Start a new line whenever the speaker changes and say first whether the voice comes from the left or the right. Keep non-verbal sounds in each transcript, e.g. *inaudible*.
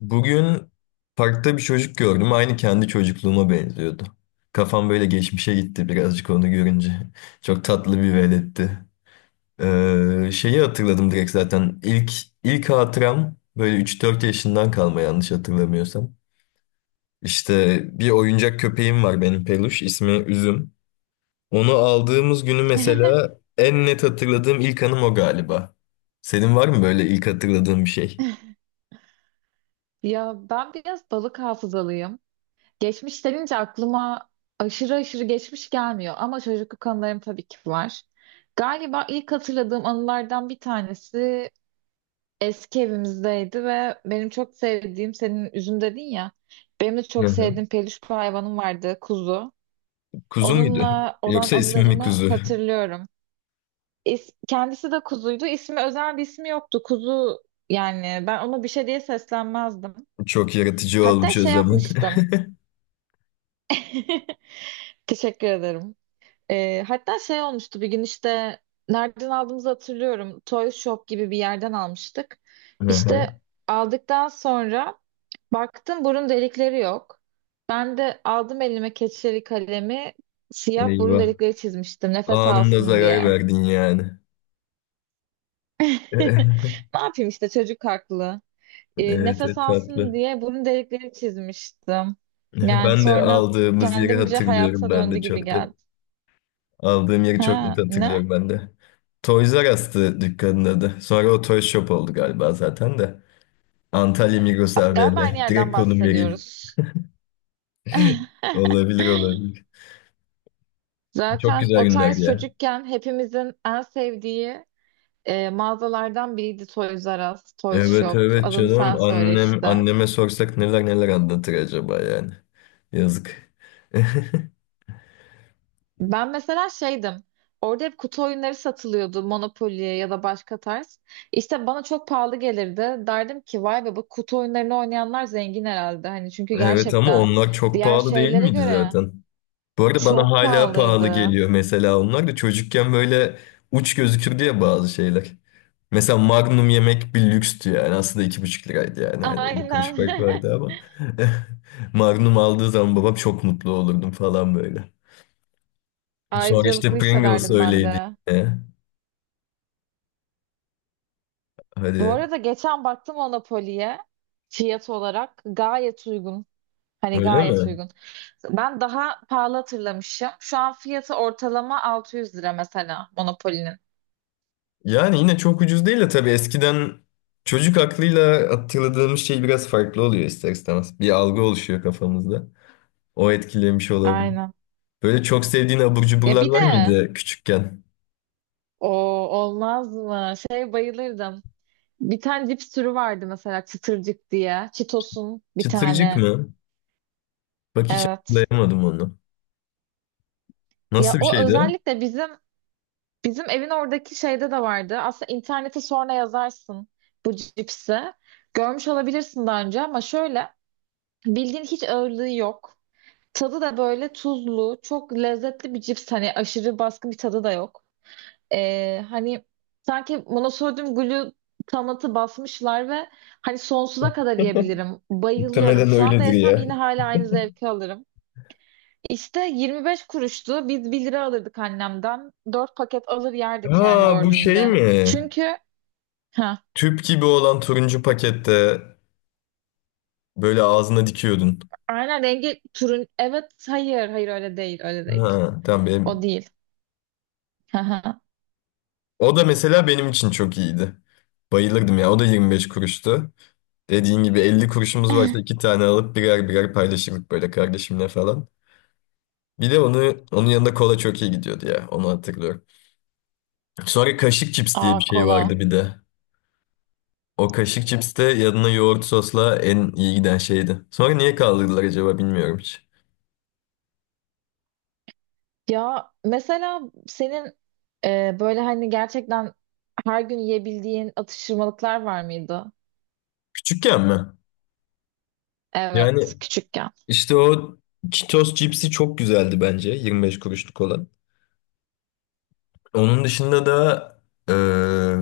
left: Bugün parkta bir çocuk gördüm. Aynı kendi çocukluğuma benziyordu. Kafam böyle geçmişe gitti birazcık onu görünce. *laughs* Çok tatlı bir veletti. Şeyi hatırladım direkt zaten. İlk hatıram böyle üç dört yaşından kalma yanlış hatırlamıyorsam. İşte bir oyuncak köpeğim var benim peluş. İsmi Üzüm. Onu aldığımız günü mesela
right: *laughs*
left: en net hatırladığım ilk anım o galiba. Senin var mı böyle ilk hatırladığın bir şey?
right: Ya ben biraz balık hafızalıyım. Geçmiş denince aklıma aşırı aşırı geçmiş gelmiyor, ama çocukluk anılarım tabii ki var. Galiba ilk hatırladığım anılardan bir tanesi eski evimizdeydi ve benim çok sevdiğim, senin üzüm dedin ya, benim de
left: Hı
right: çok
left: hı.
right: sevdiğim peluş bir hayvanım vardı, kuzu.
left: Kuzu muydu?
right: Onunla olan
left: Yoksa ismi mi
right: anılarımı
left: kuzu?
right: hatırlıyorum. Kendisi de kuzuydu. İsmi, özel bir ismi yoktu. Kuzu, yani ben ona bir şey diye seslenmezdim.
left: Çok yaratıcı
right: Hatta
left: olmuş o
right: şey
left: zaman.
right: yapmıştım. *laughs* Teşekkür ederim. Hatta şey olmuştu bir gün işte, nereden aldığımızı hatırlıyorum. Toy Shop gibi bir yerden almıştık.
left: *laughs* Aha.
right: İşte aldıktan sonra baktım, burun delikleri yok. Ben de aldım elime keçeli kalemi, siyah burun
left: Eyvah.
right: delikleri çizmiştim, nefes
left: Anında
right: alsın
left: zarar
right: diye.
left: verdin yani.
right: *laughs*
left: *laughs*
right: Ne yapayım işte, çocuk haklı.
left: Evet,
right: Nefes
left: evet,
right: alsın
left: tatlı.
right: diye
left: *laughs*
right: burun delikleri çizmiştim. Yani
left: Ben de
right: sonra
left: aldığımız yeri
right: kendimce
left: hatırlıyorum
right: hayata
left: ben
right: döndü
left: de
right: gibi
left: çok net.
right: geldi.
left: Aldığım yeri çok net
right: Ha ne?
left: hatırlıyorum ben de. Toys R Us'tı dükkanın adı. Sonra o Toy Shop oldu galiba zaten de. Antalya Migros
right: Galiba aynı
left: AVM.
right: yerden
left: Direkt konum vereyim.
right: bahsediyoruz. *laughs*
left: Olabilir olabilir. Çok
right: Zaten
left: güzel
right: o
left: günlerdi
right: tarz
left: ya.
right: çocukken hepimizin en sevdiği mağazalardan biriydi Toys R Us, Toys
left: Evet
right: Shop.
left: evet
right: Adını sen
left: canım.
right: söyle
left: Annem
right: işte.
left: anneme sorsak neler neler anlatır acaba yani. Yazık. *laughs*
right: Ben mesela şeydim. Orada hep kutu oyunları satılıyordu, Monopoly ya da başka tarz. İşte bana çok pahalı gelirdi. Derdim ki, vay be, bu kutu oyunlarını oynayanlar zengin herhalde. Hani çünkü
left: Evet ama
right: gerçekten
left: onlar çok
right: diğer
left: pahalı değil
right: şeylere
left: miydi
right: göre
left: zaten? Bu arada bana
right: çok
left: hala pahalı
right: pahalıydı.
left: geliyor mesela onlar da çocukken böyle uç gözükür diye bazı şeyler. Mesela Magnum yemek bir lükstü yani aslında iki buçuk liraydı yani hani 50 kuruş
right: Aynen.
left: fark
right: *laughs*
left: vardı ama *laughs* Magnum aldığı zaman babam çok mutlu olurdum falan böyle. Sonra
right: Ayrıcalıklı
left: işte Pringles
right: hissederdim ben
left: öyleydi
right: de.
left: yine.
right: Bu
left: Hadi
right: arada geçen baktım Monopoly'ye, fiyat olarak gayet uygun. Hani
left: öyle
right: gayet
left: mi?
right: uygun. Ben daha pahalı hatırlamışım. Şu an fiyatı ortalama 600 lira mesela Monopoly'nin.
left: Yani yine çok ucuz değil de tabii eskiden çocuk aklıyla hatırladığımız şey biraz farklı oluyor ister istemez. Bir algı oluşuyor kafamızda. O etkilemiş olabilir.
right: Aynen.
left: Böyle çok sevdiğin abur
right: Ya
left: cuburlar
right: bir de
left: var mıydı küçükken?
right: o, olmaz mı? Şey, bayılırdım. Bir tane cips türü vardı mesela, çıtırcık diye. Cheetos'un bir
left: Çıtırcık
right: tane.
left: mı? Bak hiç
right: Evet.
left: hatırlayamadım onu.
right: Ya
left: Nasıl bir
right: o
left: şeydi?
right: özellikle Bizim evin oradaki şeyde de vardı. Aslında internete sonra yazarsın bu cipsi. Görmüş olabilirsin daha önce ama şöyle, bildiğin hiç ağırlığı yok. Tadı da böyle tuzlu, çok lezzetli bir cips. Hani aşırı baskın bir tadı da yok. Hani sanki monosodyum glutamatı basmışlar ve hani sonsuza kadar yiyebilirim. Bayılıyorum.
left: Muhtemelen
right: Şu anda
left: öyledir
right: yesem
left: ya.
right: yine hala aynı zevki alırım. İşte 25 kuruştu. Biz 1 lira alırdık annemden. 4 paket alır yerdik, yani
left: Ha bu şey
right: dördünde.
left: mi?
right: Çünkü ha,
left: Tüp gibi olan turuncu pakette böyle ağzına dikiyordun.
right: aynen, rengi turun, evet, hayır hayır, öyle değil, öyle
left: Ha
right: değil.
left: tamam
right: O
left: benim.
right: değil. Haha.
left: O da mesela benim için çok iyiydi. Bayılırdım ya. O da 25 kuruştu. Dediğin gibi 50 kuruşumuz varsa iki tane alıp birer birer paylaşırdık böyle kardeşimle falan. Bir de onu onun yanında kola çok iyi gidiyordu ya. Onu hatırlıyorum. Sonra kaşık cips diye
right: Aa,
left: bir şey
right: kola.
left: vardı bir de. O kaşık cips de yanına yoğurt sosla en iyi giden şeydi. Sonra niye kaldırdılar acaba bilmiyorum hiç.
right: Ya mesela senin böyle, hani, gerçekten her gün yiyebildiğin atıştırmalıklar var mıydı?
left: Küçükken mi? Yani
right: Evet, küçükken.
left: işte o Cheetos cipsi çok güzeldi bence. 25 kuruşluk olan. Onun dışında da eee,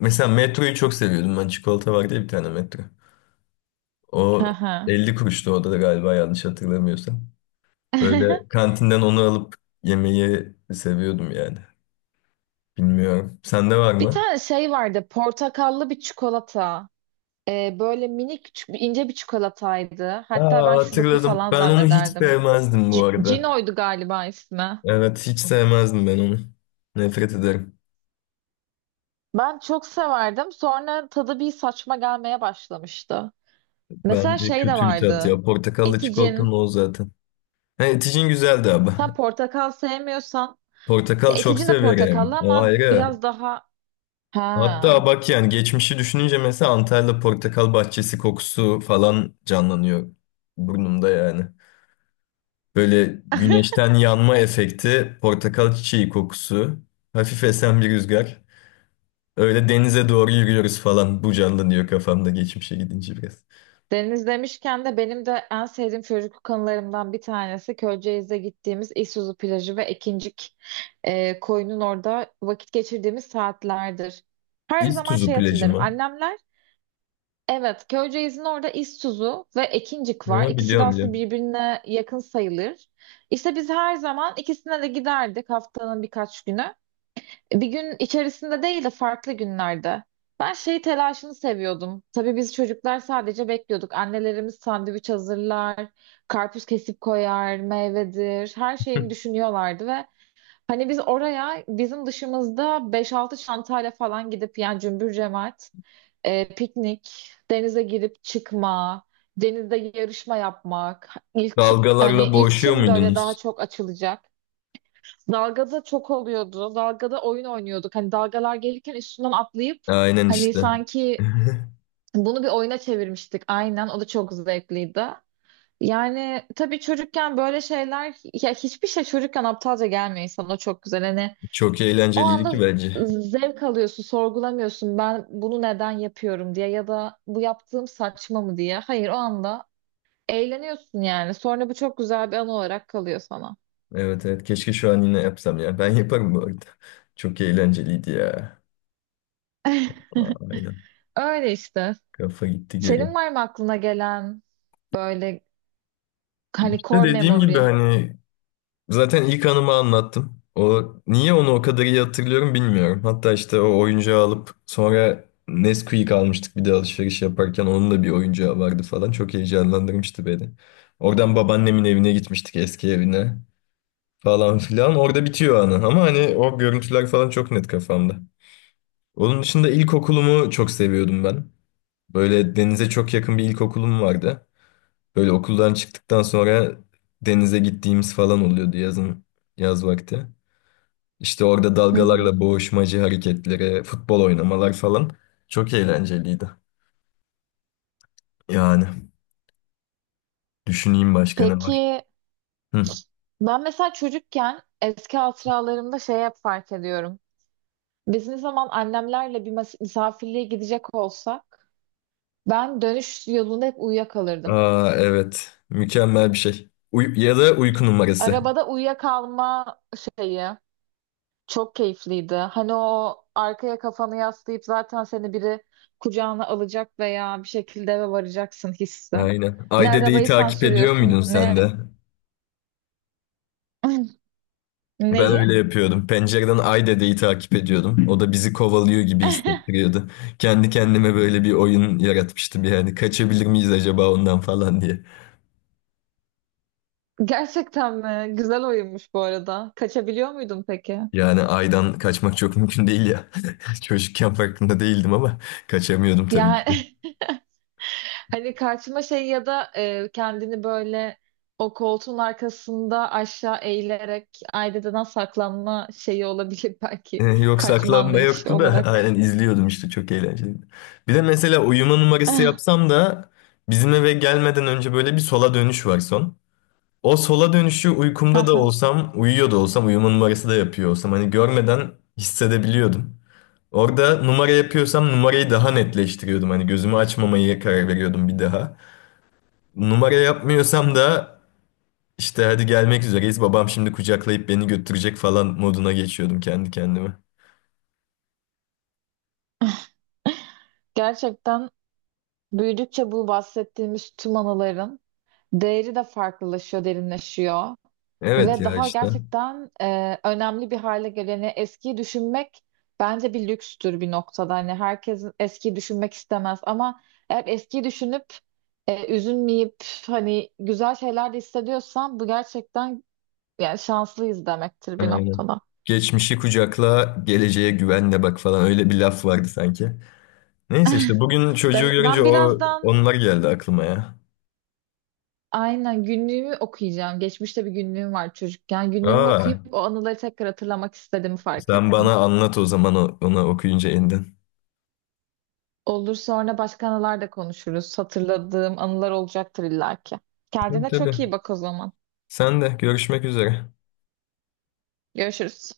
left: mesela Metro'yu çok seviyordum ben. Çikolata vardı ya bir tane Metro. O
right: Haha.
left: 50 kuruştu o da galiba yanlış hatırlamıyorsam. Böyle
right: *laughs*
left: kantinden onu alıp yemeyi seviyordum yani. Bilmiyorum. Sende var
right: Bir
left: mı?
right: tane şey vardı, portakallı bir çikolata. Böyle minik, ince bir çikolataydı. Hatta
left: Aa,
right: ben şuruplu
left: hatırladım.
right: falan
left: Ben onu hiç
right: zannederdim.
left: sevmezdim bu
right: C
left: arada.
right: Cino'ydu galiba ismi.
left: Evet, hiç sevmezdim ben onu. Nefret ederim.
right: Ben çok severdim. Sonra tadı bir saçma gelmeye başlamıştı. Mesela
left: Bence
right: şey de
left: kötü bir tat
right: vardı,
left: ya. Portakallı çikolatanın
right: Eticin.
left: o zaten. Ha, eticin güzeldi abi.
right: Sen portakal sevmiyorsan. Ya
left: Portakal çok
right: Eticin de
left: severim.
right: portakallı
left: O
right: ama
left: ayrı.
right: biraz daha... Ha.
left: Hatta bak yani geçmişi düşününce mesela Antalya portakal bahçesi kokusu falan canlanıyor burnumda yani. Böyle güneşten yanma efekti, portakal çiçeği kokusu, hafif esen bir rüzgar. Öyle denize doğru yürüyoruz falan. Bu canlanıyor kafamda geçmişe gidince biraz.
right: Deniz demişken de benim de en sevdiğim çocukluk anılarımdan bir tanesi Köyceğiz'de gittiğimiz İsuzu plajı ve Ekincik koyunun orada vakit geçirdiğimiz saatlerdir. Her zaman
left: İztuzu
right: şey
left: plajı
right: hatırlarım.
left: mı?
right: Annemler. Evet, Köyceğiz'in orada İsuzu ve Ekincik var.
left: Ha, biliyorum
right: İkisi de aslında
left: biliyorum.
right: birbirine yakın sayılır. İşte biz her zaman ikisine de giderdik, haftanın birkaç günü. Bir gün içerisinde değil de farklı günlerde. Ben şey telaşını seviyordum. Tabii biz çocuklar sadece bekliyorduk. Annelerimiz sandviç hazırlar, karpuz kesip koyar, meyvedir, her şeyini
left: *laughs*
right: düşünüyorlardı ve hani biz oraya, bizim dışımızda beş altı çantayla falan gidip, yani cümbür cemaat piknik, denize girip çıkma, denizde yarışma yapmak, hani
left: Dalgalarla
right: ilk
left: boğuşuyor
right: kim böyle daha
left: muydunuz?
right: çok açılacak. Dalgada çok oluyordu. Dalgada oyun oynuyorduk. Hani dalgalar gelirken üstünden atlayıp,
left: Aynen
right: hani
left: işte.
right: sanki
left: *laughs*
right: bunu bir oyuna çevirmiştik. Aynen. O da çok zevkliydi. Yani tabii çocukken böyle şeyler, ya hiçbir şey çocukken aptalca gelmiyor insana, o çok güzel. Hani
left: Çok
right: o
left: eğlenceliydi ki
right: anda
left: bence.
right: zevk alıyorsun, sorgulamıyorsun ben bunu neden yapıyorum diye ya da bu yaptığım saçma mı diye. Hayır, o anda eğleniyorsun yani. Sonra bu çok güzel bir anı olarak kalıyor sana.
left: Evet evet keşke şu an yine yapsam ya. Ben yaparım bu arada. Çok eğlenceliydi ya. Aa, aynen.
right: *laughs* Öyle işte.
left: Kafa gitti geri.
right: Senin var mı aklına gelen böyle, hani,
left: İşte
right: core
left: dediğim gibi
right: memory?
left: hani zaten ilk anımı anlattım. O niye onu o kadar iyi hatırlıyorum bilmiyorum. Hatta işte o oyuncağı alıp sonra Nesquik almıştık bir de alışveriş yaparken onun da bir oyuncağı vardı falan. Çok heyecanlandırmıştı beni. Oradan babaannemin evine gitmiştik eski evine falan filan. Orada bitiyor anı ama hani o görüntüler falan çok net kafamda. Onun dışında ilkokulumu çok seviyordum ben. Böyle denize çok yakın bir ilkokulum vardı. Böyle okuldan çıktıktan sonra denize gittiğimiz falan oluyordu yazın, yaz vakti. İşte orada
right: Hı hı.
left: dalgalarla boğuşmacı hareketleri, futbol oynamalar falan çok eğlenceliydi. Yani düşüneyim başka ne var.
right: Peki,
left: Hı.
right: ben mesela çocukken eski hatıralarımda şey hep fark ediyorum. Biz ne zaman annemlerle bir misafirliğe gidecek olsak, ben dönüş yolunda hep uyuyakalırdım.
left: Aa evet. Mükemmel bir şey. Ya da uyku numarası.
right: Arabada uyuyakalma şeyi çok keyifliydi. Hani o, arkaya kafanı yaslayıp zaten seni biri kucağına alacak veya bir şekilde eve varacaksın hissi.
left: Aynen.
right: Ne
left: Ay dedeyi
right: arabayı sen
left: takip ediyor muydun
right: sürüyorsun,
left: sen
right: ne
left: de?
right: *laughs*
left: Ben
right: Neyi?
left: öyle yapıyordum. Pencereden Ay dedeyi takip ediyordum. O da bizi kovalıyor gibi
right: *laughs*
left: hissettiriyordu. Kendi kendime böyle bir oyun yaratmıştım yani. Kaçabilir miyiz acaba ondan falan diye.
right: Gerçekten mi? Güzel oyunmuş bu arada. Kaçabiliyor muydun peki?
left: Yani aydan kaçmak çok *laughs* mümkün değil ya. *laughs* Çocukken farkında değildim ama kaçamıyordum tabii ki de.
right: Yani *laughs* hani karşıma şey ya da kendini böyle o koltuğun arkasında aşağı eğilerek aileden saklanma şeyi olabilir *laughs* belki.
left: Yok
right: Kaçma
left: saklanma
right: anlayışı
left: yoktu da *laughs*
right: olarak.
left: aynen izliyordum işte çok eğlenceliydi. Bir de mesela uyuma numarası
right: *laughs*
left: yapsam da bizim eve gelmeden önce böyle bir sola dönüş var son. O sola dönüşü uykumda da
right: Aha.
left: olsam, uyuyor da olsam, uyuma numarası da yapıyor olsam hani görmeden hissedebiliyordum. Orada numara yapıyorsam numarayı daha netleştiriyordum. Hani gözümü açmamaya karar veriyordum bir daha. Numara yapmıyorsam da İşte hadi gelmek üzereyiz. Babam şimdi kucaklayıp beni götürecek falan moduna geçiyordum kendi kendime.
right: Gerçekten büyüdükçe bu bahsettiğimiz tüm anıların değeri de farklılaşıyor, derinleşiyor.
left: Evet
right: Ve
left: ya
right: daha
left: işte.
right: gerçekten önemli bir hale geleni, eskiyi düşünmek bence bir lükstür bir noktada. Hani herkes eskiyi düşünmek istemez ama eğer eskiyi düşünüp üzülmeyip, hani güzel şeyler de hissediyorsan bu gerçekten, yani şanslıyız demektir bir
left: Aynen.
right: noktada.
left: Geçmişi kucakla, geleceğe güvenle bak falan öyle bir laf vardı sanki. Neyse işte bugün çocuğu
right: Ben
left: görünce
right: ben
left: o
right: birazdan,
left: onlar geldi aklıma ya.
right: aynen, günlüğümü okuyacağım. Geçmişte bir günlüğüm var, çocukken. Günlüğümü
left: Aa,
right: okuyup o anıları tekrar hatırlamak istediğimi fark
left: sen
right: ettim.
left: bana anlat o zaman ona okuyunca elden.
right: Olur, sonra başka anılar da konuşuruz. Hatırladığım anılar olacaktır illaki.
left: Tabii
right: Kendine
left: tabii.
right: çok iyi bak o zaman.
left: Sen de görüşmek üzere.
right: Görüşürüz.